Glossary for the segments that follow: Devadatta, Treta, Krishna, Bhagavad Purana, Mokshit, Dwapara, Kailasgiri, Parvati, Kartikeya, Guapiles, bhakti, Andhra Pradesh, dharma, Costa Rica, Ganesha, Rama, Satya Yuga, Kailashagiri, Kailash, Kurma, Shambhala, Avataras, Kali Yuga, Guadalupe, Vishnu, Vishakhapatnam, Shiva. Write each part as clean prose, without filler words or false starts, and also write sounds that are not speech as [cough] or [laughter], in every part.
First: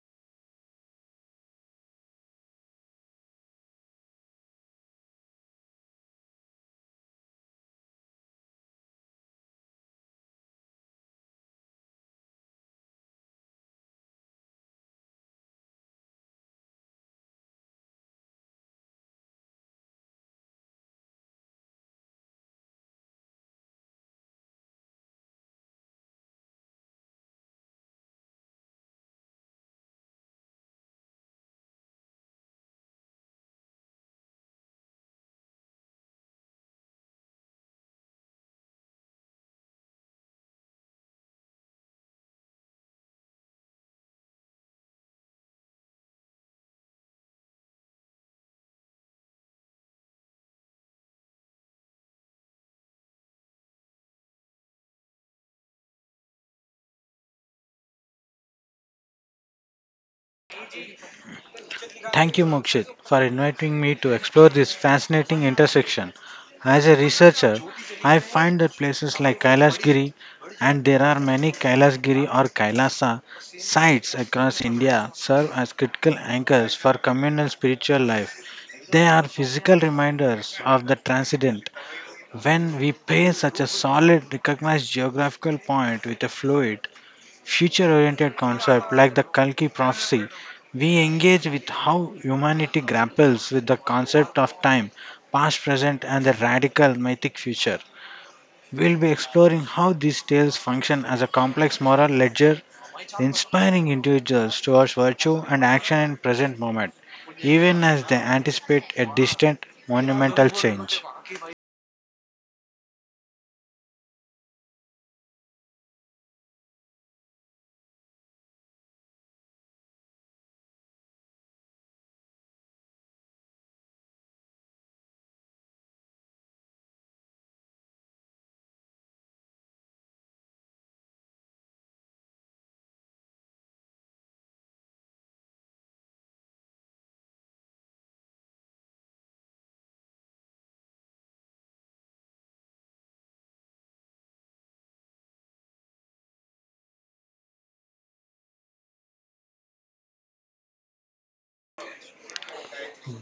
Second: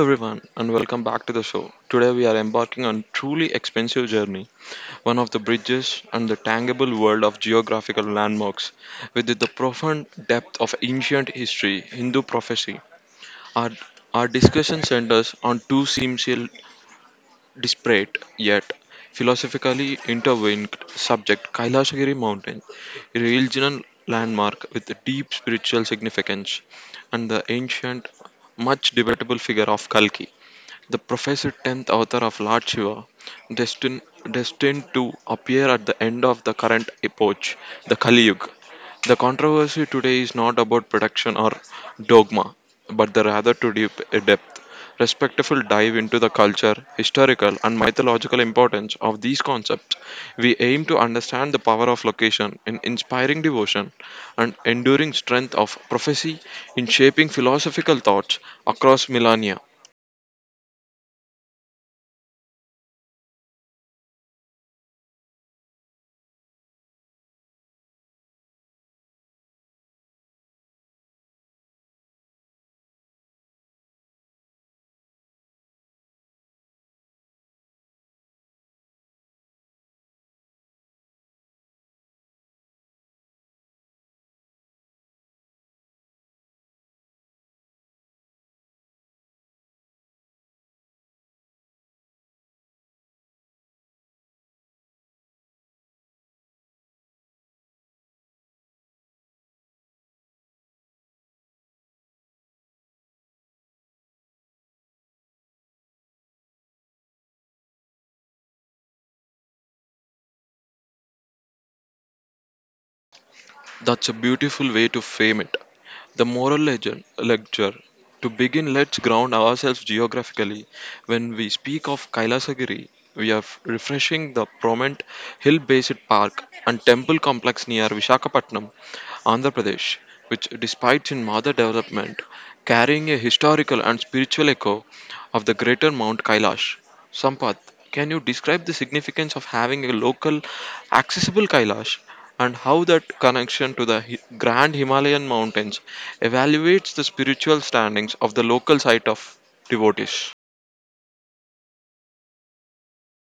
everyone and welcome back to the show. Today we are embarking on truly expensive journey, one of the bridges and the tangible world of geographical landmarks with the profound depth of ancient history, Hindu prophecy. Our, our discussion centers on two seemingly disparate yet philosophically intertwined subject, Kailashagiri mountain, a regional landmark with a deep spiritual significance and the ancient much debatable figure of Kalki. The professor, 10th author of Lord Shiva, destined, destined to appear at the end of the current epoch, the Kali Yuga. The controversy today is not about production or dogma, but the rather to deep a depth, respectful dive into the culture, historical, and mythological importance of these concepts. We aim to understand the power of location in inspiring devotion and enduring strength of prophecy in shaping philosophical thoughts across millennia. Thank you, Mokshit, for inviting me to explore this fascinating intersection. As a researcher, I find that places like Kailasgiri, and there are many Kailasgiri or Kailasa sites across India, serve as critical anchors for communal spiritual life. They are physical reminders of the transcendent. When we pair such a solid, recognized geographical point with a fluid, future oriented concept like the Kalki prophecy, we engage with how humanity grapples with the concept of time, past, present, and the radical mythic future. We'll be exploring how these tales function as a complex moral ledger, inspiring individuals towards virtue and action in present moment, even as they anticipate a distant monumental change. That's a beautiful way to frame it. The moral legend, lecture. To begin, let's ground ourselves geographically. When we speak of Kailasagiri, we are refreshing the prominent hill based park and temple complex near Visakhapatnam, Andhra Pradesh, which, despite its mother development, carrying a historical and spiritual echo of the greater Mount Kailash. Sampath, can you describe the significance of having a local, accessible Kailash and how that connection to the grand Himalayan mountains evaluates the spiritual standings of the local site of devotees?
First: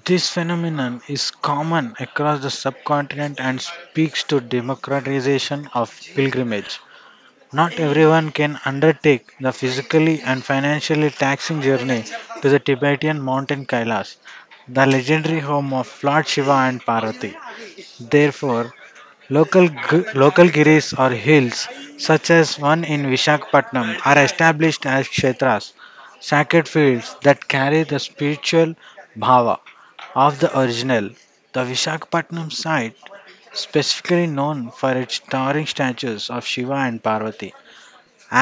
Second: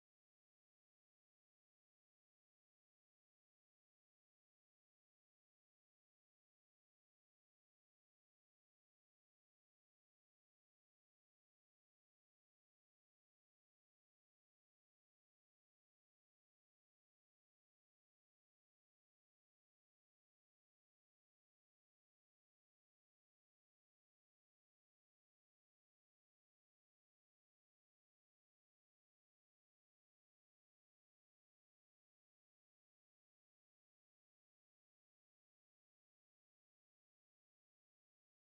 This phenomenon is common across the subcontinent and speaks to democratization of pilgrimage. Not everyone can undertake the physically and financially taxing journey to the Tibetan mountain Kailash, the legendary home of Lord Shiva and Parvati. Therefore, local giris or hills, such as one in Vishakhapatnam, are established as kshetras, sacred fields that carry the spiritual bhava of the original. The Vishakhapatnam site, specifically known for its towering statues of Shiva and Parvati,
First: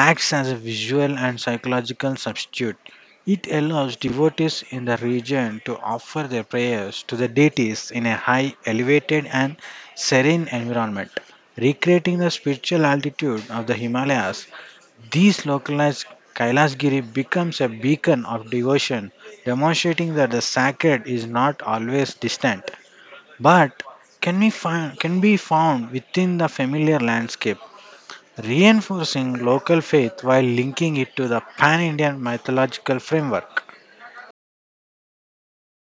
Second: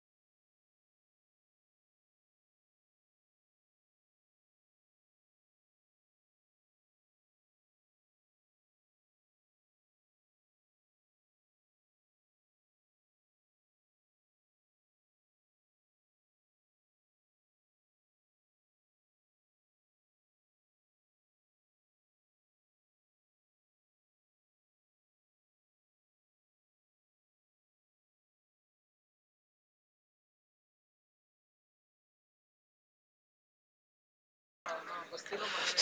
acts as a visual and psychological substitute. It allows devotees in the region to offer their prayers to the deities in a high, elevated, and serene environment, recreating the spiritual altitude of the Himalayas. These localized Kailasgiri becomes a beacon of devotion, demonstrating that the sacred is not always distant, but can be found within the familiar landscape reinforcing local faith while linking it to the pan Indian mythological framework.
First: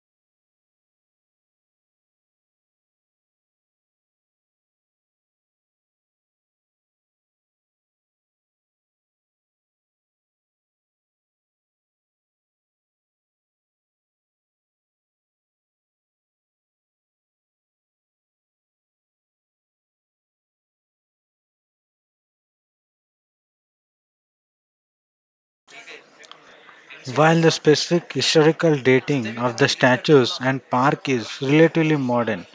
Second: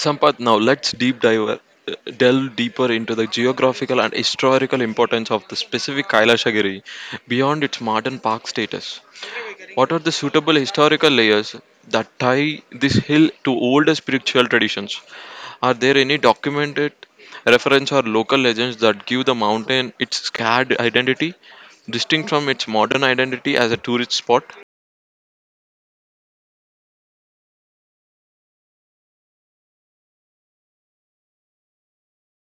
Sampath, now let's deep dive, delve deeper into the geographical and historical importance of the specific Kailashagiri beyond its modern park status. What are the suitable historical layers that tie this hill to older spiritual traditions? Are there any documented reference or local legends that give the mountain its scared identity, distinct from its modern identity as a tourist spot? While the specific historical dating of the statues and park is relatively modern,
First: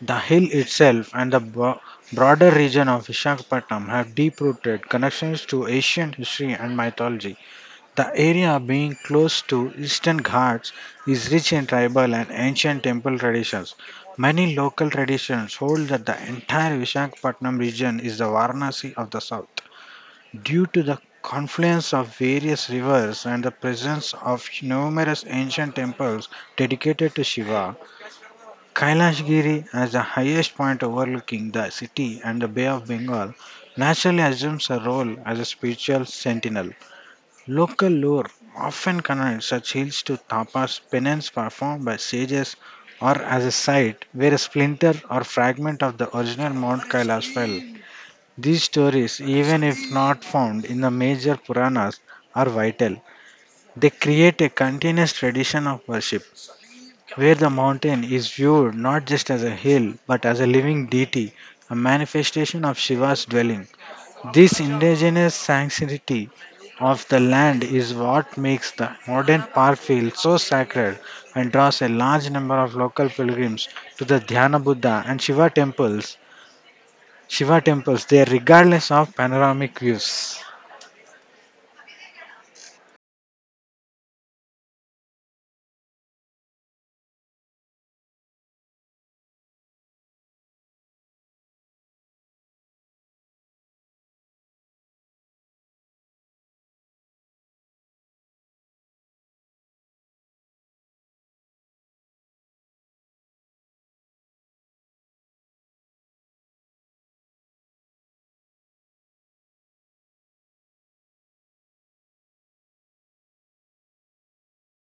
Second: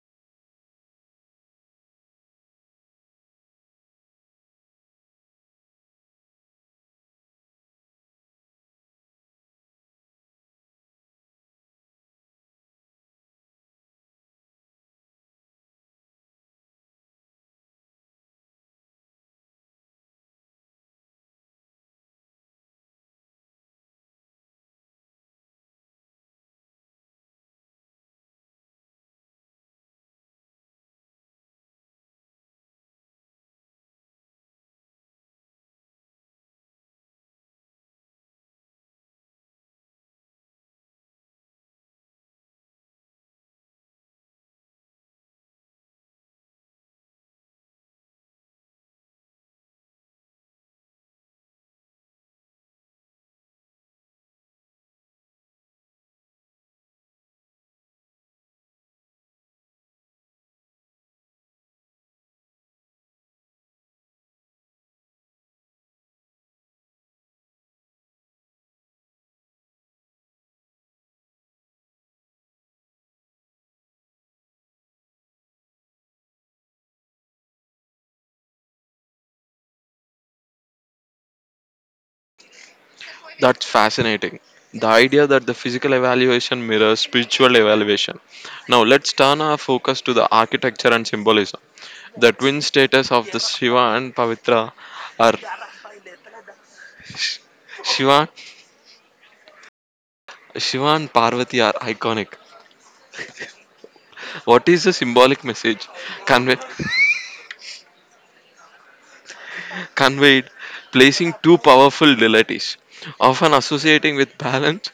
the hill itself and the broader region of Vishakhapatnam have deep rooted connections to ancient history and mythology. The area, being close to eastern Ghats, is rich in tribal and ancient temple traditions. Many local traditions hold that the entire Visakhapatnam region is the Varanasi of the south. Due to the confluence of various rivers and the presence of numerous ancient temples dedicated to Shiva, Kailashgiri, as the highest point overlooking the city and the Bay of Bengal, naturally assumes a role as a spiritual sentinel. Local lore often connects such hills to tapas, penance performed by sages, or as a site where a splinter or fragment of the original Mount Kailash fell. These stories, even if not found in the major Puranas, are vital. They create a continuous tradition of worship where the mountain is viewed not just as a hill but as a living deity, a manifestation of Shiva's dwelling. This indigenous sanctity of the land is what makes the modern park feel so sacred and draws a large number of local pilgrims to the Dhyana Buddha and Shiva temples. Shiva temples there regardless of panoramic views. That's fascinating. The idea that the physical evaluation mirrors spiritual evaluation. Now let's turn our focus to the architecture and symbolism. The twin status of the Shiva and Pavitra are Shiva, Shiva and Parvati are iconic. What is the symbolic message conveyed? conveyed, placing two powerful deities, often associating with balance.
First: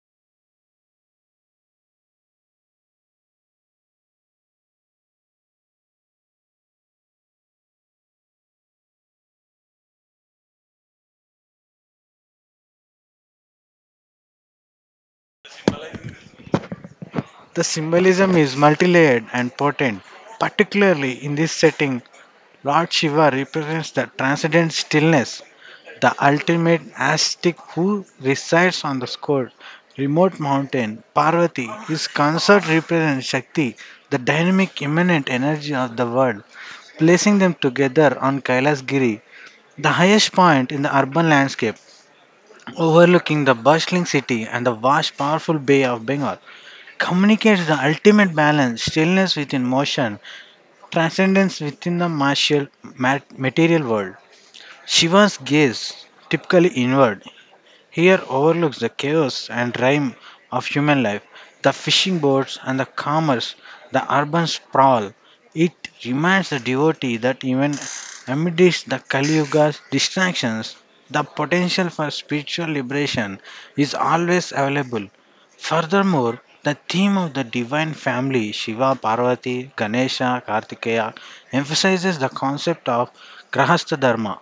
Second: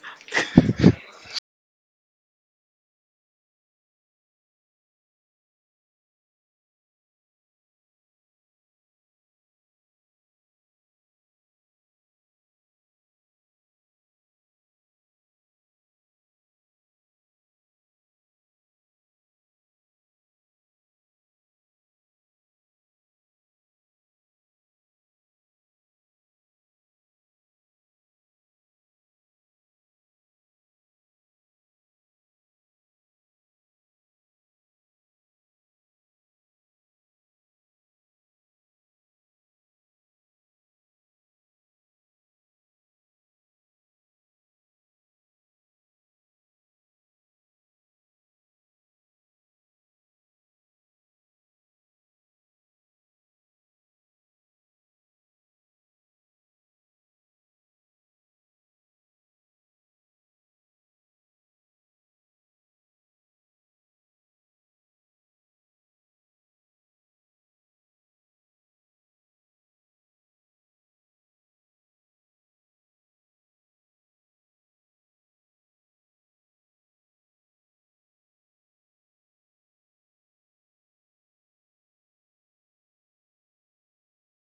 The symbolism is multi-layered and potent. Particularly in this setting, Lord Shiva represents the transcendent stillness the ultimate ascetic who resides on the score. Remote mountain, Parvati, his consort represents Shakti, the dynamic immanent energy of the world, placing them together on Kailas Giri, the highest point in the urban landscape, overlooking the bustling city and the vast powerful bay of Bengal, communicates the ultimate balance, stillness within motion, transcendence within the material world. Shiva's gaze, typically inward, here overlooks the chaos and rhyme of human life, the fishing boats and the commerce, the urban sprawl. It reminds the devotee that even amidst the Kali Yuga's distractions, the potential for spiritual liberation is always available. Furthermore, the theme of the divine family Shiva, Parvati, Ganesha, Kartikeya emphasizes the concept of Grahastha Dharma,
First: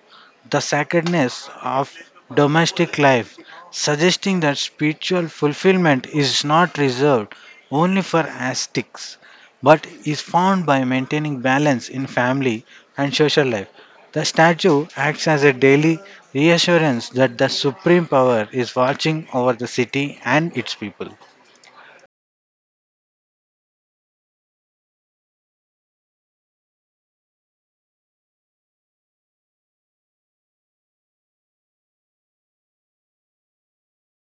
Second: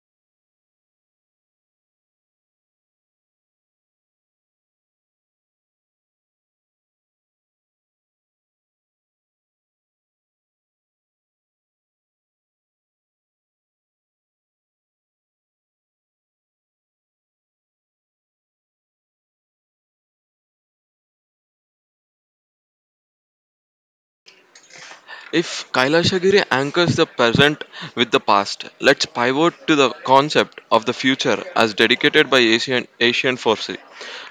the sacredness of domestic life suggesting that spiritual fulfillment is not reserved only for ascetics but is found by maintaining balance in family and social life. The statue acts as a daily reassurance that the supreme power is watching over the city and its people. If Kailashagiri anchors the present with the past, let's pivot to the concept of the future as dedicated by Asian forces.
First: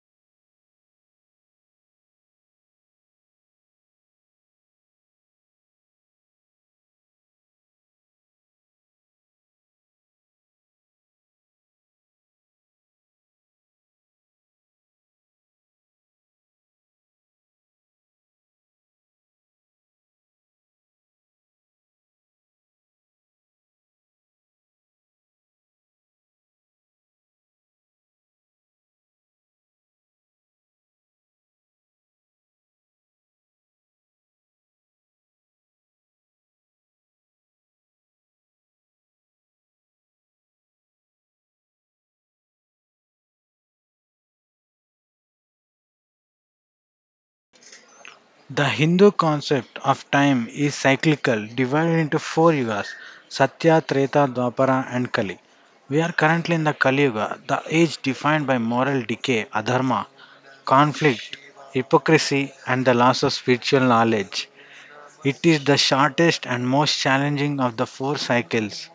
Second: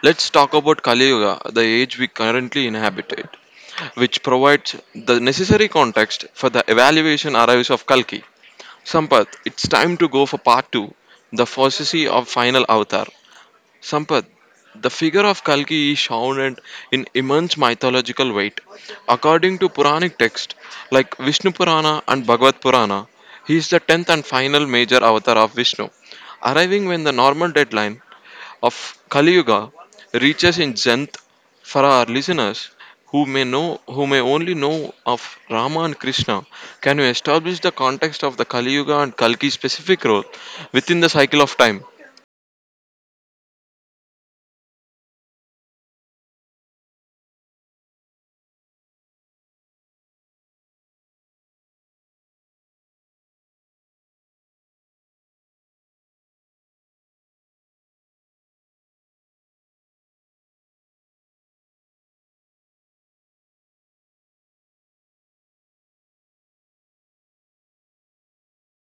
Let's talk about Kali Yuga, the age we currently inhabit, which provides the necessary context for the evaluation arrives of Kalki. Sampath, it's time to go for part two, the prophecy of final avatar. Sampath, the figure of Kalki is shrouded in immense mythological weight. According to Puranic texts like Vishnu Purana and Bhagavad Purana, he is the tenth and final major avatar of Vishnu, arriving when the normal deadline of Kali Yuga reaches in Janth. For our listeners who may know, who may only know of Rama and Krishna, can you establish the context of the Kali Yuga and Kalki's specific role within the cycle of time? The Hindu concept of time is cyclical, divided into four yugas Satya, Treta, Dwapara, and Kali. We are currently in the Kali Yuga, the age defined by moral decay, adharma, conflict, hypocrisy, and the loss of spiritual knowledge. It is the shortest and most challenging of the four cycles.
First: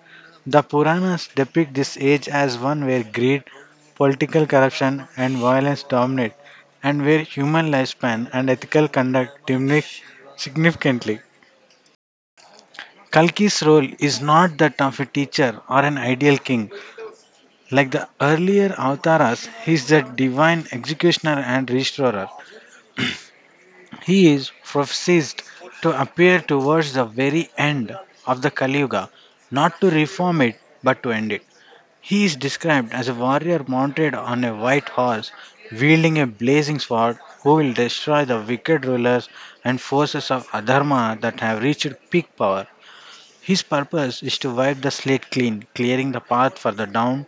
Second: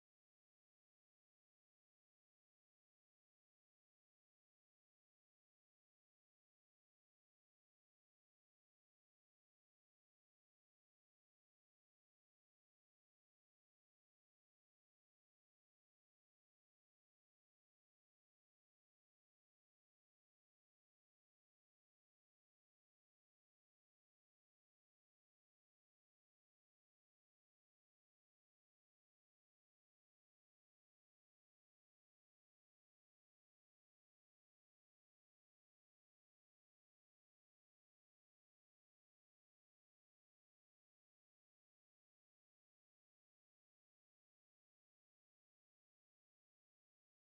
The Puranas depict this age as one where greed, political corruption, and violence dominate, and where human lifespan and ethical conduct diminish significantly. Kalki's role is not that of a teacher or an ideal king. Like the earlier Avataras, he is the divine executioner and restorer. He is prophesied to appear towards the very end of the Kali Yuga, not to reform it, but to end it. He is described as a warrior mounted on a white horse, wielding a blazing sword, who will destroy the wicked rulers and forces of Adharma that have reached peak power. His purpose is to wipe the slate clean, clearing the path for the down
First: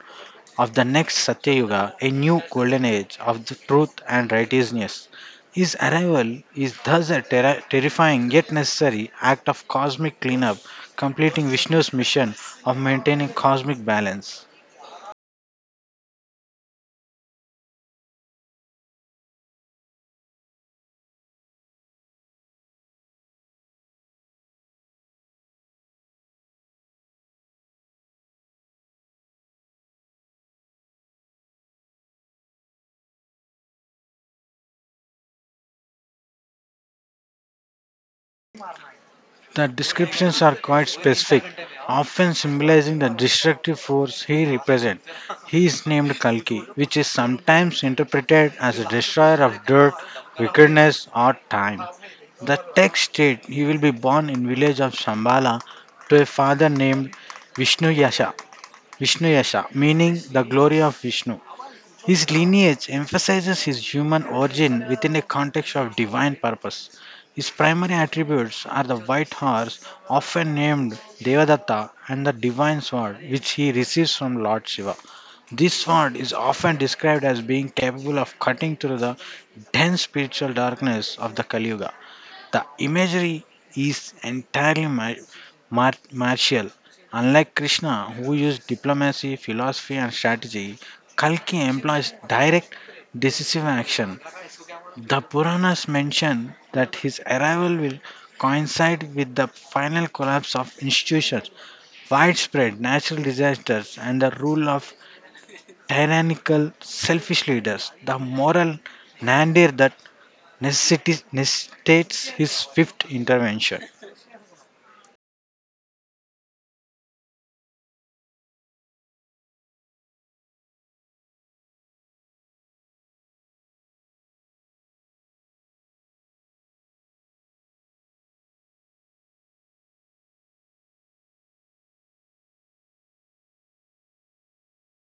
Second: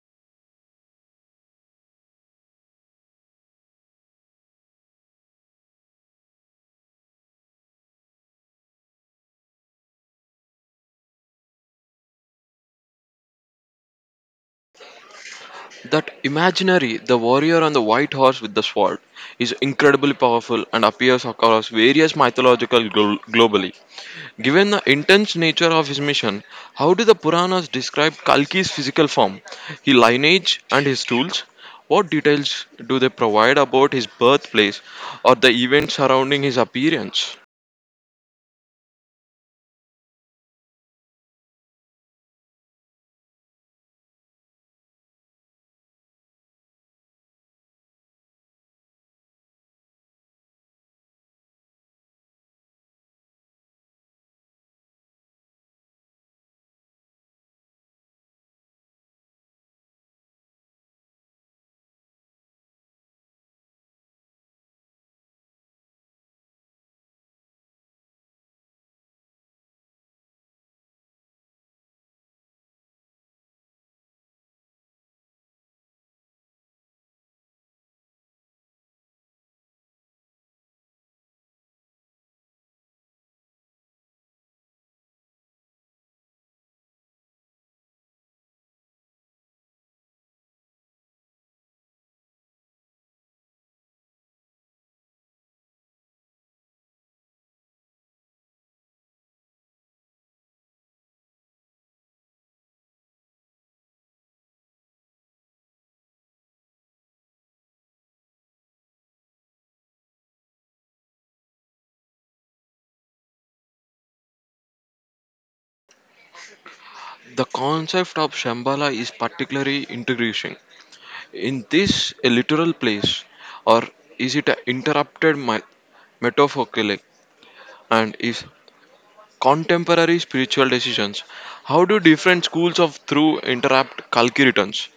of the next Satya Yuga, a new golden age of the truth and righteousness. His arrival is thus a terrifying yet necessary act of cosmic cleanup, completing Vishnu's mission of maintaining cosmic balance. That imaginary, the warrior on the white horse with the sword, is incredibly powerful and appears across various mythological globally. Given the intense nature of his mission, how do the Puranas describe Kalki's physical form, his lineage, and his tools? What details do they provide about his birthplace or the events surrounding his appearance? The descriptions are quite specific, often symbolizing the destructive force he represents. He is named Kalki, which is sometimes interpreted as a destroyer of dirt, wickedness, or time. The text states he will be born in village of Shambhala to a father named Vishnu Yasha, Vishnu Yasha, meaning the glory of Vishnu. His lineage emphasizes his human origin within a context of divine purpose. His primary attributes are the white horse, often named Devadatta, and the divine sword, which he receives from Lord Shiva. This sword is often described as being capable of cutting through the dense spiritual darkness of the Kali Yuga. The imagery is entirely martial. Unlike Krishna, who used diplomacy, philosophy, and strategy, Kalki employs direct, decisive action. The Puranas mention that his arrival will coincide with the final collapse of institutions, widespread natural disasters, and the rule of tyrannical, selfish leaders. The moral nadir that necessitates his fifth intervention. The concept of Shambhala is particularly intriguing. In this a literal place, or is it an interrupted my, metaphorical? And is contemporary spiritual decisions? How do different schools of thought interrupt Kalki returns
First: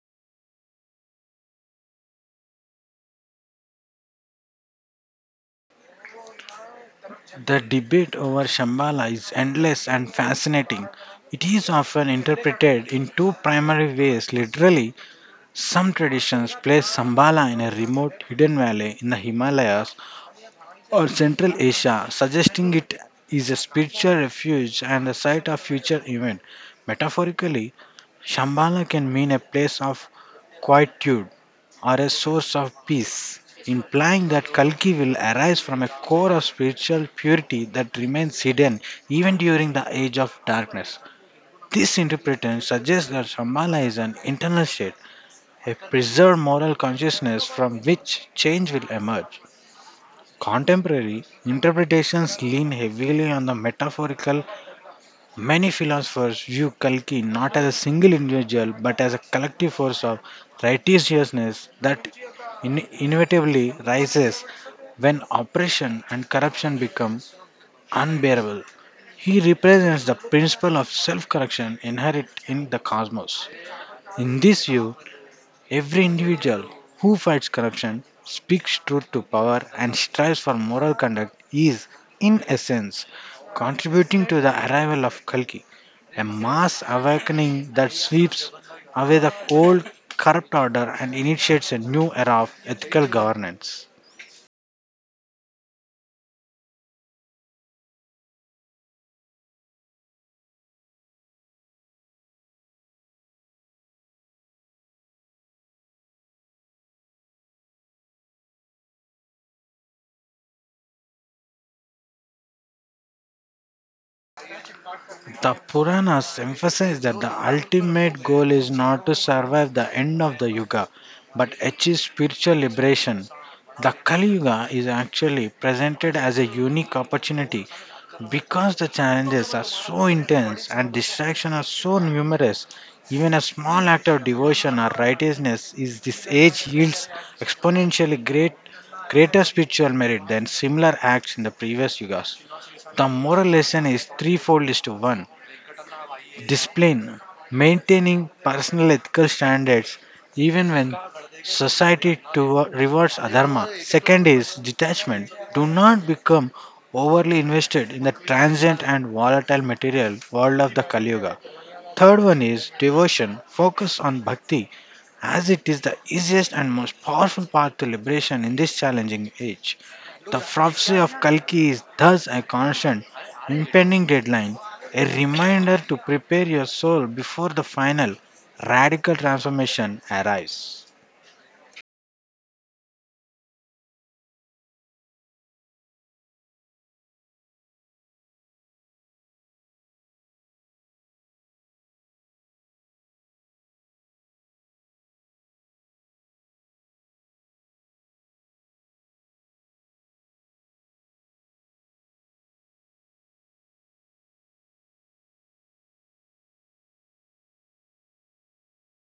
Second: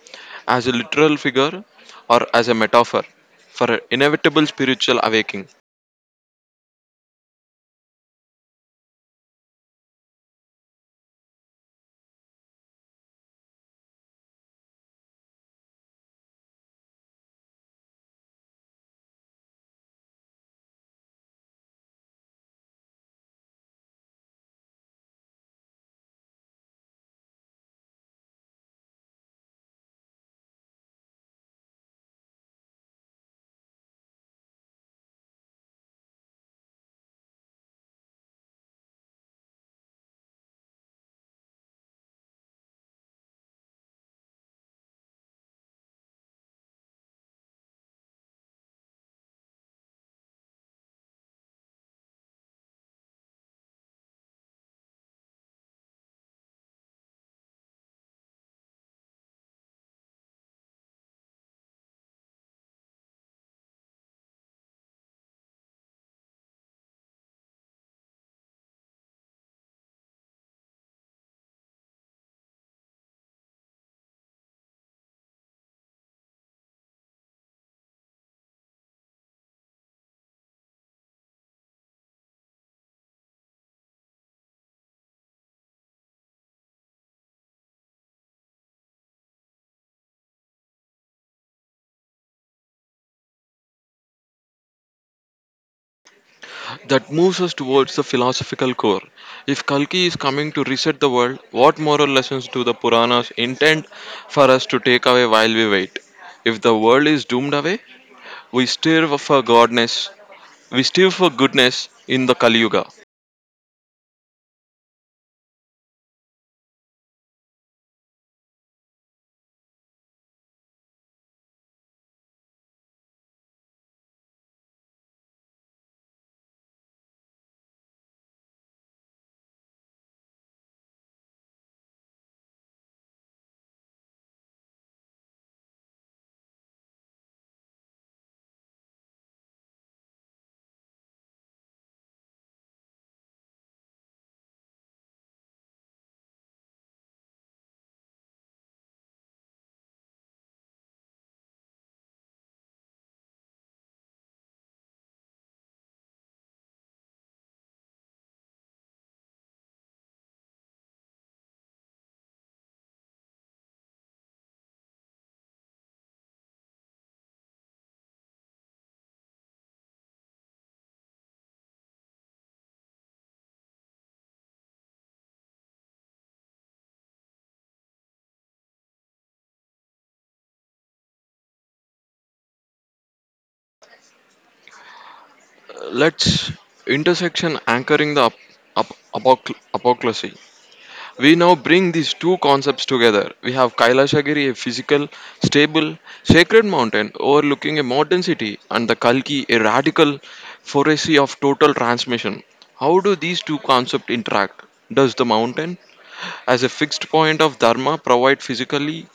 as a literal figure or as a metaphor for an inevitable spiritual awakening? The debate over Shambhala is endless and fascinating. It is often interpreted in two primary ways. Literally, some traditions place Shambhala in a remote hidden valley in the Himalayas or Central Asia, suggesting it is a spiritual refuge and the site of future event. Metaphorically, Shambhala can mean a place of quietude are a source of peace, implying that Kalki will arise from a core of spiritual purity that remains hidden even during the age of darkness. This interpretation suggests that Shambhala is an internal state, a preserved moral consciousness from which change will emerge. Contemporary interpretations lean heavily on the metaphorical Many philosophers view Kalki not as a single individual but as a collective force of righteousness that inevitably rises when oppression and corruption become unbearable. He represents the principle of self correction inherent in the cosmos. In this view, Every individual who fights corruption, speaks truth to power, and strives for moral conduct is, in essence, contributing to the arrival of Kalki, a mass awakening that sweeps away the old corrupt order and initiates a new era of ethical governance. That moves us towards the philosophical core. If Kalki is coming to reset the world, what moral lessons do the Puranas intend for us to take away while we wait? If the world is doomed away, we stir for godness. We stir for goodness in the Kali Yuga. The Puranas emphasize that the ultimate goal is not to survive the end of the Yuga, but achieve spiritual liberation. The Kali Yuga is actually presented as a unique opportunity because the challenges are so intense and distractions are so numerous. Even a small act of devotion or righteousness is this age yields exponentially greater spiritual merit than similar acts in the previous yugas. The moral lesson is threefold is to one discipline, maintaining personal ethical standards even when society to rewards adharma. Second is detachment. Do not become overly invested in the transient and volatile material world of the Kali Yuga. Third one is devotion. Focus on bhakti as it is the easiest and most powerful path to liberation in this challenging age. The prophecy of Kalki is thus a constant, impending deadline, a reminder to prepare your soul before the final, radical transformation arrives. Let's intersection anchoring the apocalypse. We now bring these two concepts together. We have Kailashagiri, a physical, stable, sacred mountain overlooking a modern city, and the Kalki, a radical forestry of total transmission. How do these two concepts interact? Does the mountain as a fixed point of dharma provide physically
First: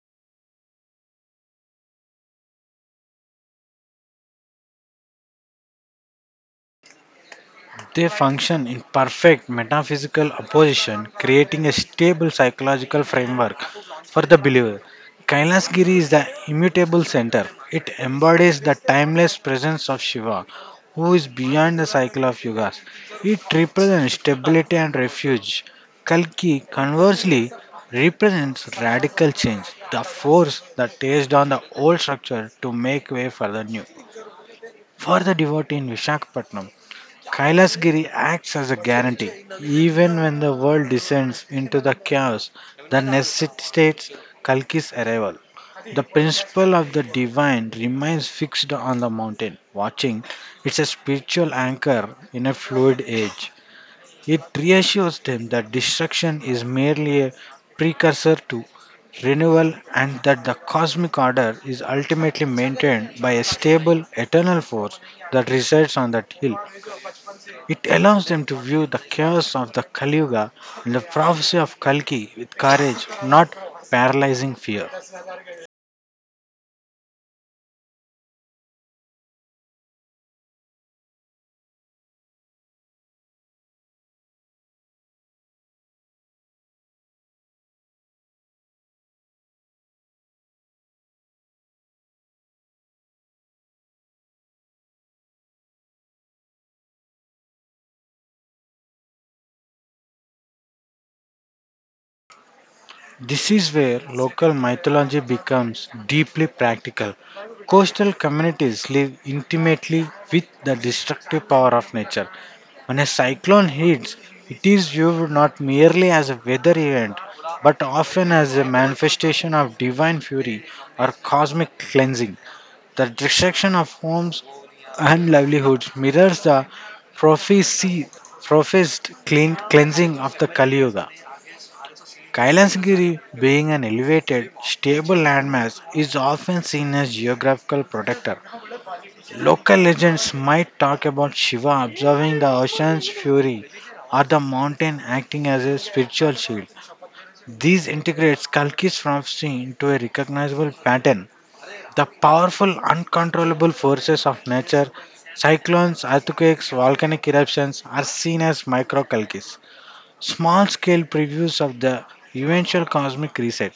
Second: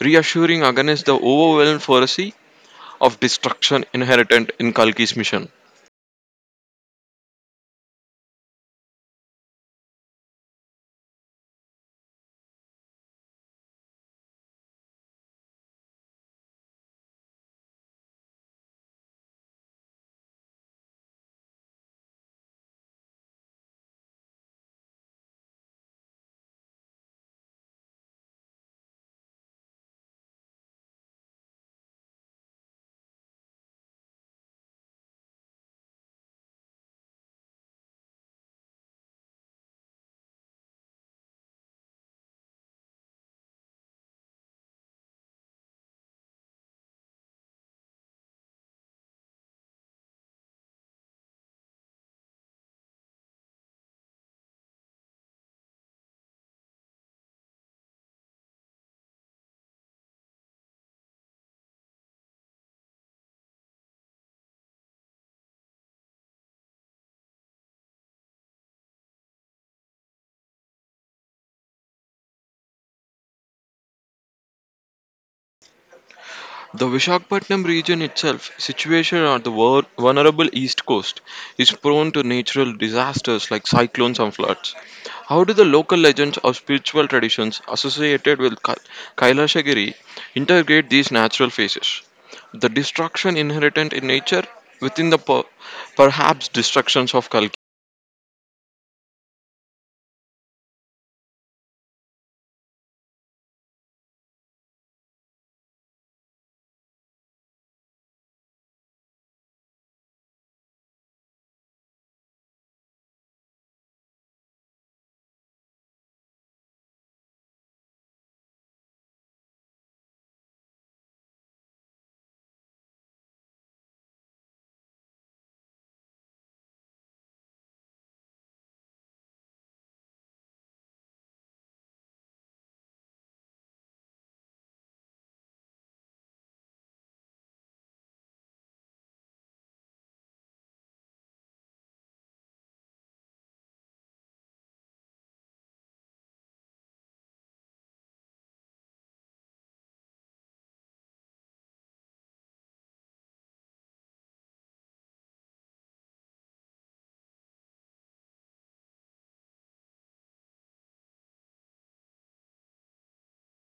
reassuring against the overwhelming foresee of destruction inherent in Kalki's mission. They function in perfect metaphysical opposition, creating a stable psychological framework for the believer. Kailas Giri is the immutable center. It embodies the timeless presence of Shiva, who is beyond the cycle of yugas. It represents stability and refuge. Kalki, conversely, represents radical change, the force that tears down the old structure to make way for the new. For the devotee in Vishakhapatnam, Kailasgiri acts as a guarantee. Even when the world descends into the chaos that necessitates Kalki's arrival, the principle of the divine remains fixed on the mountain. Watching, it's a spiritual anchor in a fluid age. It reassures them that destruction is merely a precursor to renewal and that the cosmic order is ultimately maintained by a stable, eternal force that resides on that hill. It allows them to view the chaos of the Kali Yuga and the prophecy of Kalki with courage, not paralyzing fear. The Vishakhapatnam region itself, situated on the vulnerable east coast, is prone to natural disasters like cyclones and floods. How do the local legends or spiritual traditions associated with Kailashagiri integrate these natural phases? The destruction inherent in nature within the perhaps destructions of Kalki. This is where local mythology becomes deeply practical. Coastal communities live intimately with the destructive power of nature. When a cyclone hits, it is viewed not merely as a weather event, but often as a manifestation of divine fury or cosmic cleansing. The destruction of homes and livelihoods mirrors the prophecy, professed clean, cleansing of the Kali Yuga. Kailasgiri, being an elevated, stable landmass, is often seen as geographical protector. Local legends might talk about Shiva observing the ocean's fury or the mountain acting as a spiritual shield. These integrates Kalki's prophecy into a recognizable pattern the powerful, uncontrollable forces of nature, cyclones, earthquakes, volcanic eruptions, are seen as microcalques, small scale previews of the eventual cosmic reset.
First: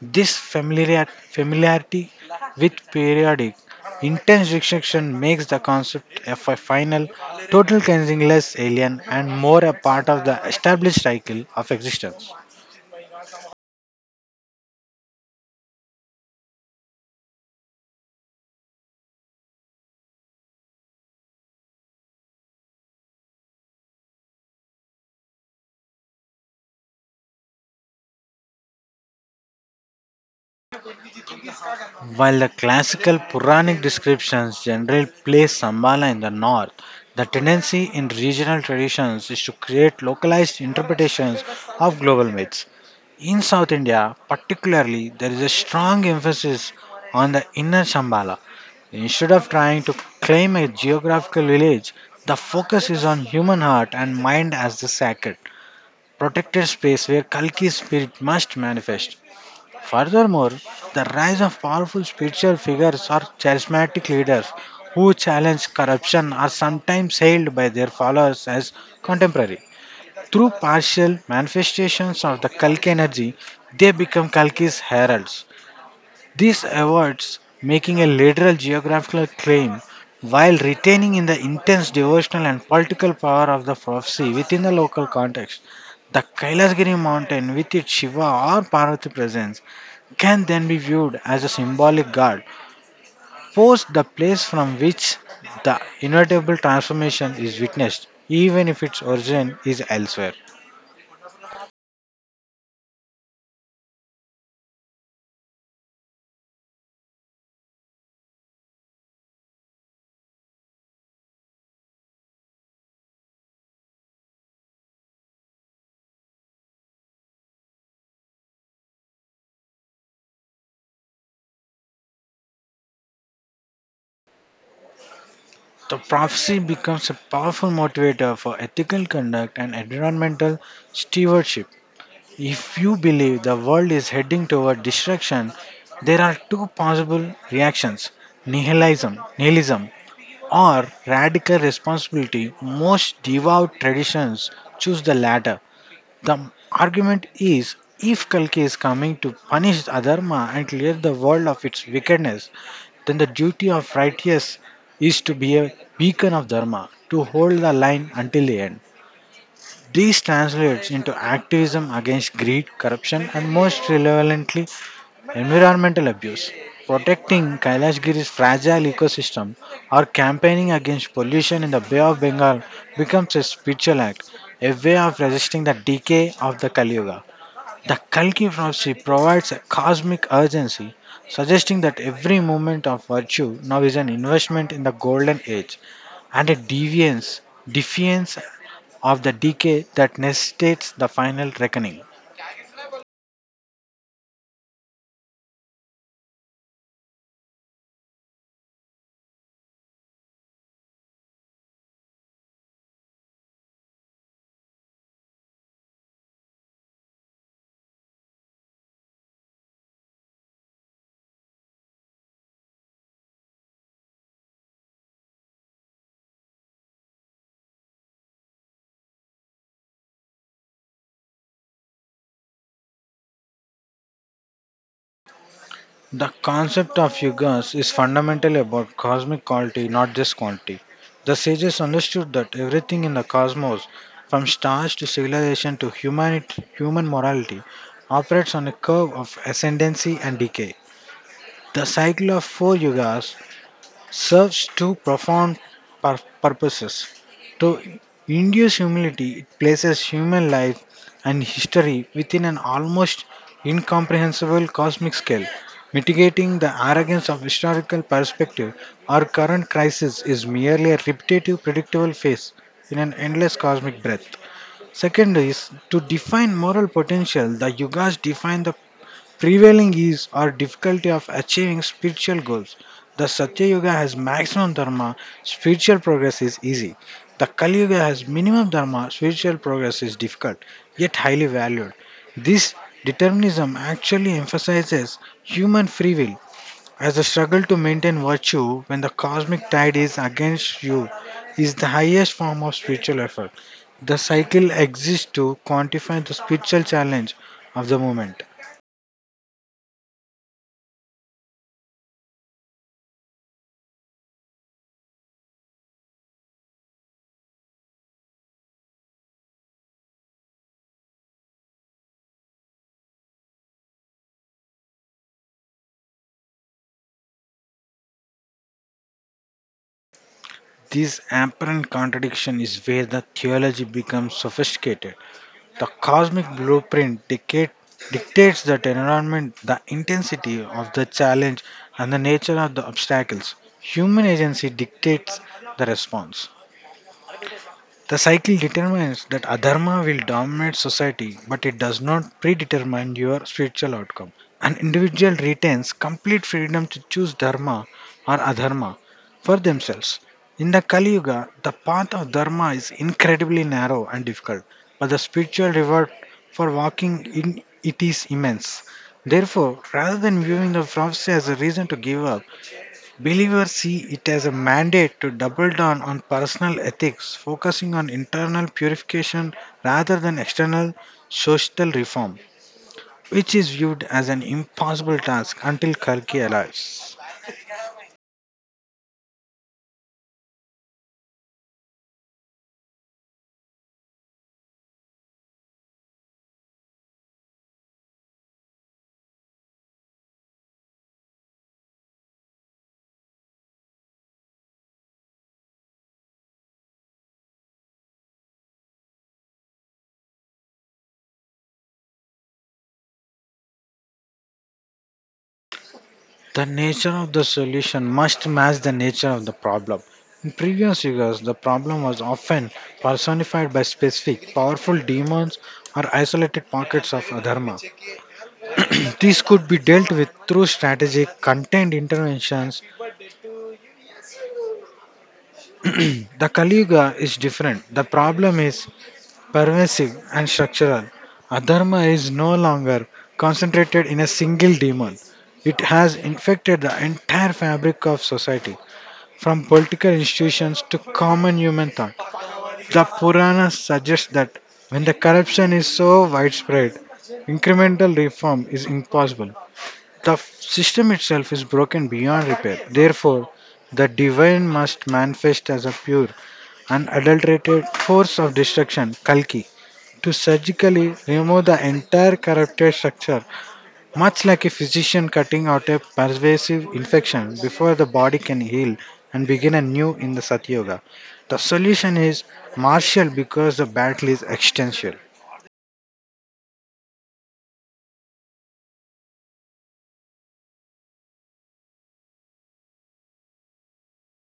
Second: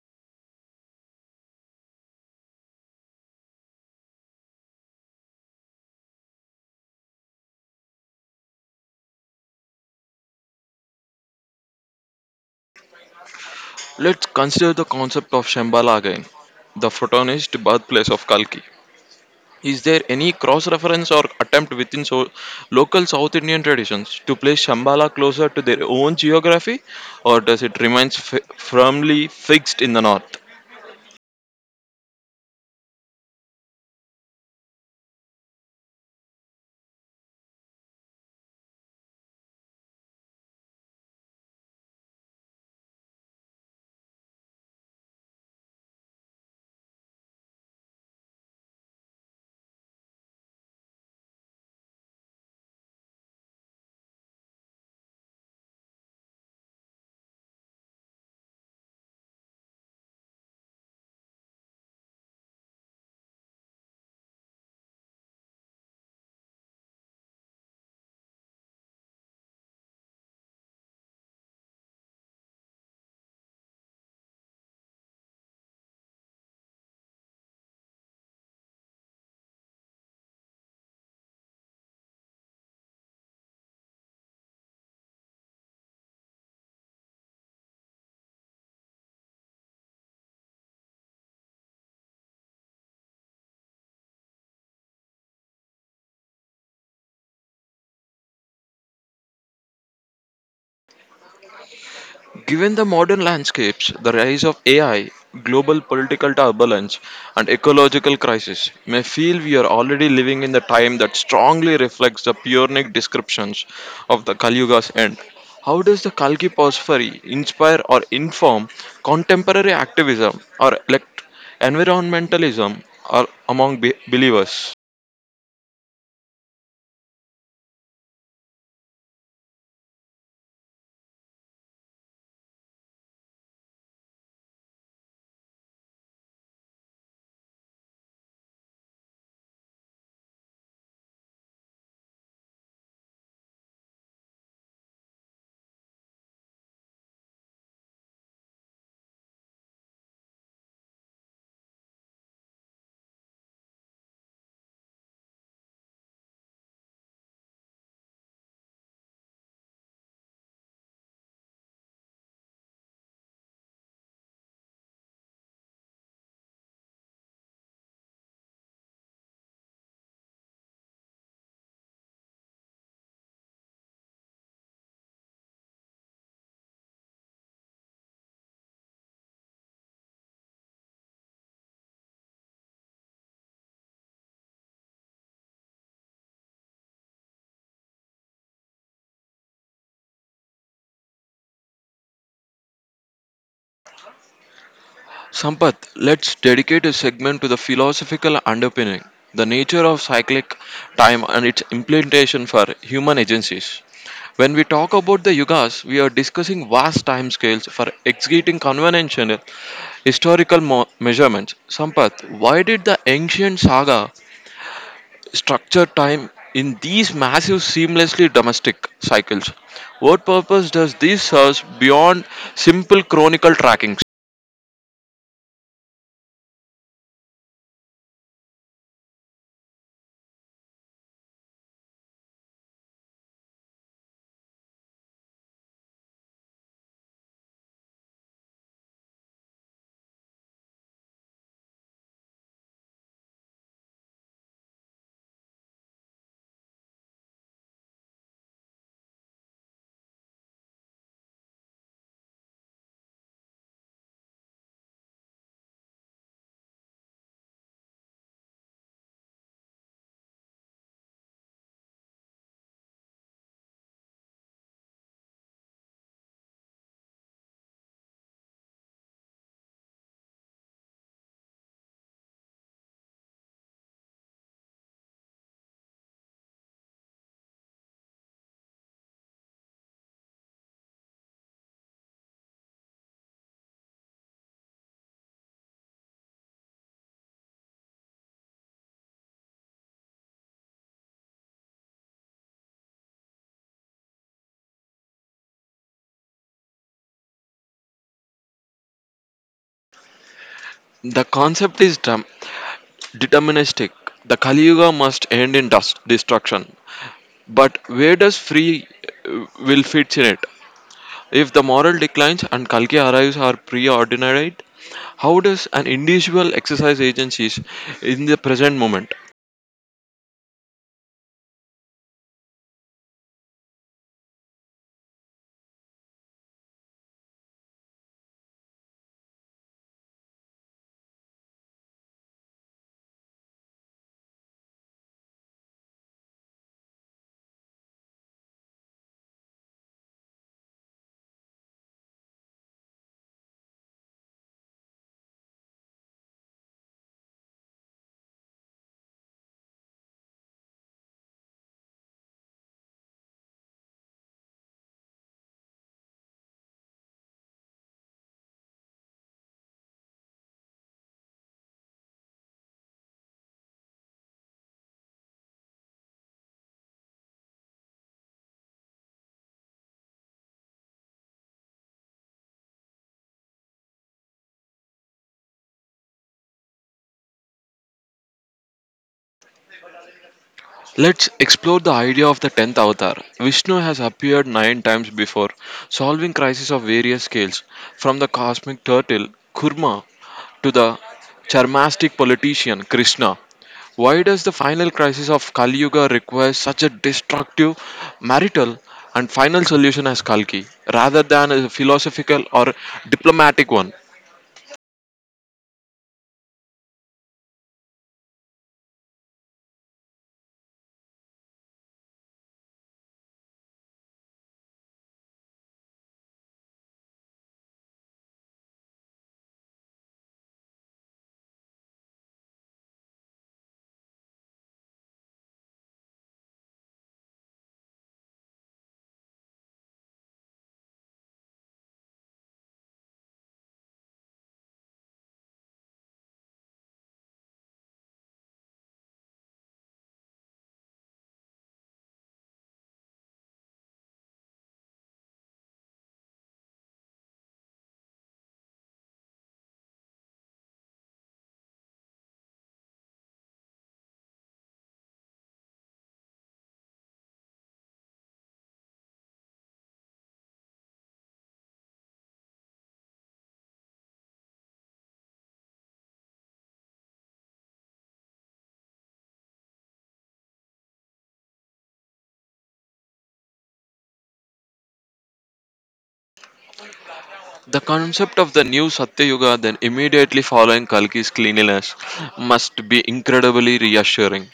This familiarity with periodic, intense restriction makes the concept of a final, total cleansing less alien and more a part of the established cycle of existence. Let's consider the concept of Shambhala again, the Photonist birthplace of Kalki. Is there any cross reference or attempt within local South Indian traditions to place Shambhala closer to their own geography, or does it remain firmly fixed in the north? While the classical Puranic descriptions generally place Sambala in the north, the tendency in regional traditions is to create localized interpretations of global myths. In South India, particularly, there is a strong emphasis on the inner Sambala. Instead of trying to claim a geographical village, the focus is on human heart and mind as the sacred, protected space where Kalki's spirit must manifest. Furthermore, the rise of powerful spiritual figures or charismatic leaders who challenge corruption are sometimes hailed by their followers as contemporary. Through partial manifestations of the Kalki energy, they become Kalki's heralds. This avoids making a literal geographical claim while retaining in the intense devotional and political power of the prophecy within the local context. The Kailasgiri mountain with its Shiva or Parvati presence can then be viewed as a symbolic god, post the place from which the inevitable transformation is witnessed, even if its origin is elsewhere. Given the modern landscapes, the rise of AI, global political turbulence, and ecological crisis may feel we are already living in the time that strongly reflects the Puranic descriptions of the Kali Yuga's end. How does the Kalki Pausfari inspire or inform contemporary activism or elect environmentalism or among believers? The prophecy becomes a powerful motivator for ethical conduct and environmental stewardship. If you believe the world is heading toward destruction, there are two possible reactions nihilism or radical responsibility. Most devout traditions choose the latter. The argument is if Kalki is coming to punish the Adharma and clear the world of its wickedness, then the duty of righteous is to be a beacon of Dharma, to hold the line until the end. This translates into activism against greed, corruption, and most relevantly, environmental abuse. Protecting Kailashgiri's fragile ecosystem or campaigning against pollution in the Bay of Bengal becomes a spiritual act, a way of resisting the decay of the Kali Yuga. The Kalki prophecy provides a cosmic urgency, suggesting that every moment of virtue now is an investment in the golden age and a defiance of the decay that necessitates the final reckoning. Sampath, let's dedicate a segment to the philosophical underpinning, the nature of cyclic time and its implementation for human agencies. When we talk about the yugas, we are discussing vast time scales for executing conventional historical measurements. Sampath, why did the ancient saga structure time in these massive, seamlessly domestic cycles? What purpose does this serve beyond simple chronicle trackings? The concept of yugas is fundamentally about cosmic quality, not just quantity. The sages understood that everything in the cosmos, from stars to civilization to humanity, human morality, operates on a curve of ascendancy and decay. The cycle of four yugas serves two profound purposes. To induce humility, it places human life and history within an almost incomprehensible cosmic scale. Mitigating the arrogance of historical perspective, our current crisis is merely a repetitive, predictable phase in an endless cosmic breath. Second is to define moral potential. The yugas define the prevailing is or difficulty of achieving spiritual goals. The Satya Yuga has maximum dharma, spiritual progress is easy. The Kali Yuga has minimum dharma, spiritual progress is difficult, yet highly valued. This determinism actually emphasizes human free will as the struggle to maintain virtue when the cosmic tide is against you is the highest form of spiritual effort. The cycle exists to quantify the spiritual challenge of the moment. The concept is dumb, deterministic. The Kali Yuga must end in dust, destruction. But where does free will fit in it? If the moral declines and Kalki arrives are preordinate, how does an individual exercise agencies in the present moment? This apparent contradiction is where the theology becomes sophisticated. The cosmic blueprint dictates the environment, the intensity of the challenge, and the nature of the obstacles. Human agency dictates the response. The cycle determines that adharma will dominate society, but it does not predetermine your spiritual outcome. An individual retains complete freedom to choose dharma or adharma for themselves. In the Kali Yuga, the path of dharma is incredibly narrow and difficult, but the spiritual reward for walking in it is immense. Therefore, rather than viewing the prophecy as a reason to give up, believers see it as a mandate to double down on personal ethics, focusing on internal purification rather than external social reform, which is viewed as an impossible task until Kalki arrives. Let's explore the idea of the 10th avatar. Vishnu has appeared nine times before, solving crises of various scales, from the cosmic turtle Kurma to the charmastic politician Krishna. Why does the final crisis of Kali Yuga require such a destructive, marital, and final solution as Kalki, rather than a philosophical or diplomatic one? The nature of the solution must match the nature of the problem. In previous years, the problem was often personified by specific, powerful demons or isolated pockets of adharma. [clears throat] These could be dealt with through strategic, contained interventions. [clears throat] The Kaliuga is different. The problem is pervasive and structural. Adharma is no longer concentrated in a single demon. It has infected the entire fabric of society, from political institutions to common human thought. The Puranas suggest that when the corruption is so widespread, incremental reform is impossible. The system itself is broken beyond repair. Therefore, the divine must manifest as a pure unadulterated force of destruction, Kalki, to surgically remove the entire corrupted structure, much like a physician cutting out a pervasive infection before the body can heal and begin anew in the Satyoga. The solution is martial because the battle is existential. The concept of the new Satya Yuga then immediately following Kalki's cleanliness must be incredibly reassuring.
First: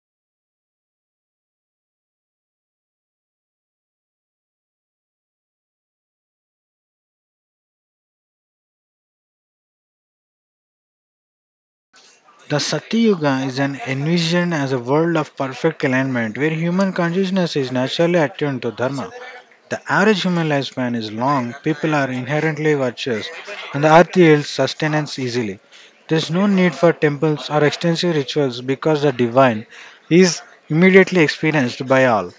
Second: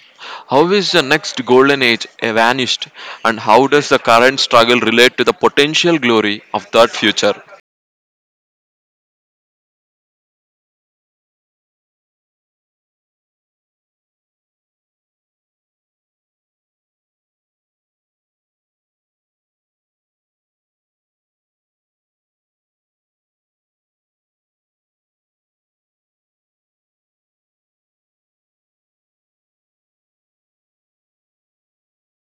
How is the next golden age vanished and how does the current struggle relate to the potential glory of that future? The Satyuga is an envisioned as a world of perfect alignment where human consciousness is naturally attuned to dharma. The average human lifespan is long, people are inherently virtuous, and the earth yields sustenance easily. There is no need for temples or extensive rituals because the divine is immediately experienced by all.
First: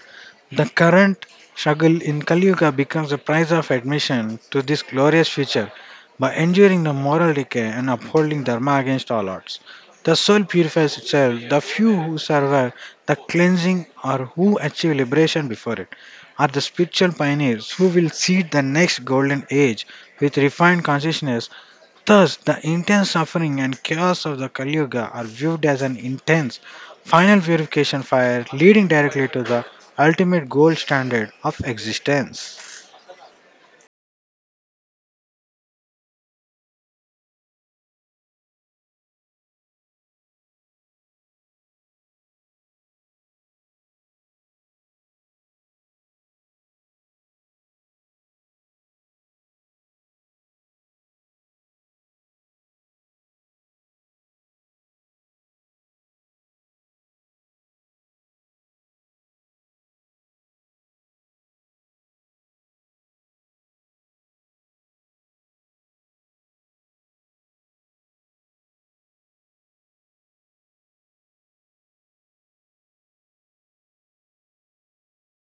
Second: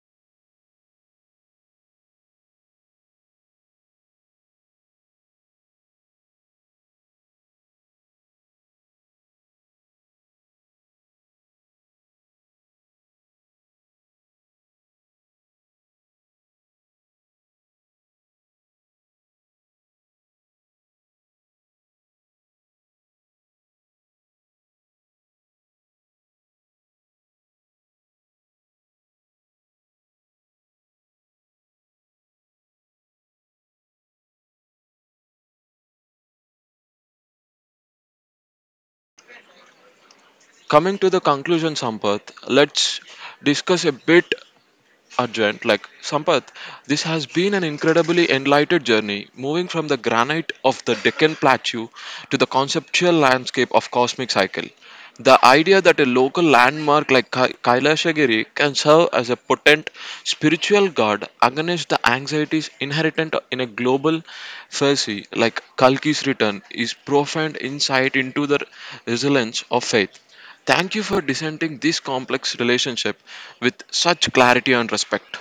The current struggle in Kali Yuga becomes the price of admission to this glorious future by enduring the moral decay and upholding dharma against all odds. The soul purifies itself. The few who survive the cleansing or who achieve liberation before it are the spiritual pioneers who will seed the next golden age with refined consciousness. Thus, the intense suffering and chaos of the Kali Yuga are viewed as an intense final purification fire leading directly to the ultimate gold standard of existence. Coming to the conclusion, Sampath, let's discuss a bit urgent, like Sampath, this has been an incredibly enlightened journey, moving from the granite of the Deccan Plateau to the conceptual landscape of cosmic cycle. The idea that a local landmark like Kailashagiri can serve as a potent spiritual guard against the anxieties inherent in a global fallacy like Kalki's return is profound insight into the resilience of faith. Thank you for dissenting this complex relationship with such clarity and respect.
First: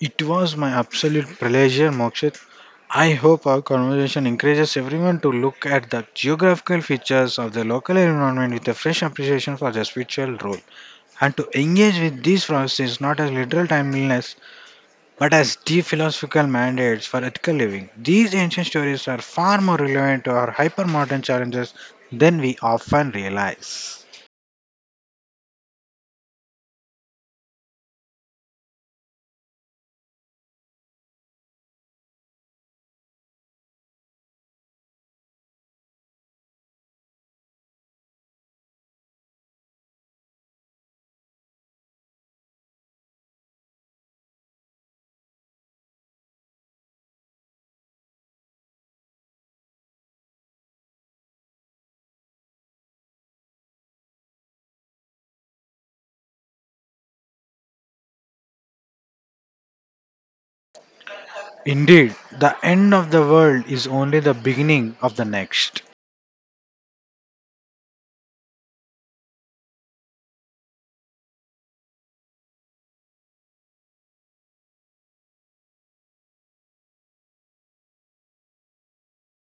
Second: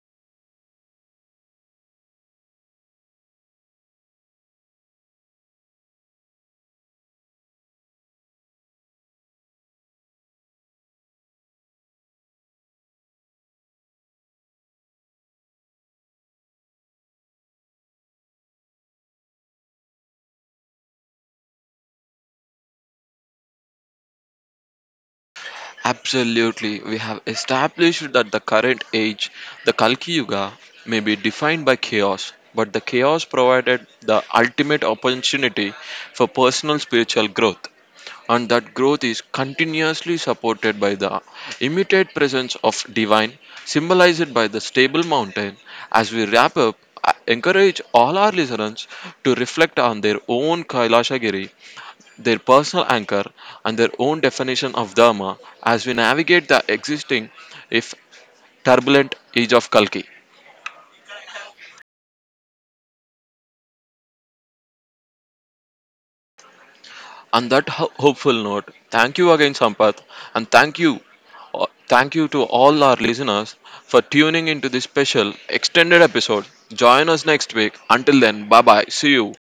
It was my absolute pleasure, Mokshit. I hope our conversation encourages everyone to look at the geographical features of the local environment with a fresh appreciation for their spiritual role and to engage with these processes not as literal timeliness but as deep philosophical mandates for ethical living. These ancient stories are far more relevant to our hypermodern challenges than we often realize. Absolutely, we have established that the current age, the Kalki Yuga, may be defined by chaos, but the chaos provided the ultimate opportunity for personal spiritual growth, and that growth is continuously supported by the immediate presence of divine, symbolized by the stable mountain. As we wrap up, I encourage all our listeners to reflect on their own Kailashagiri, their personal anchor, and their own definition of Dharma as we navigate the existing, if turbulent, age of Kalki. Indeed, the end of the world is only the beginning of the next. On that hopeful note, thank you again, Sampath, and thank you to all our listeners for tuning into this special extended episode. Join us next week. Until then, bye bye. See you.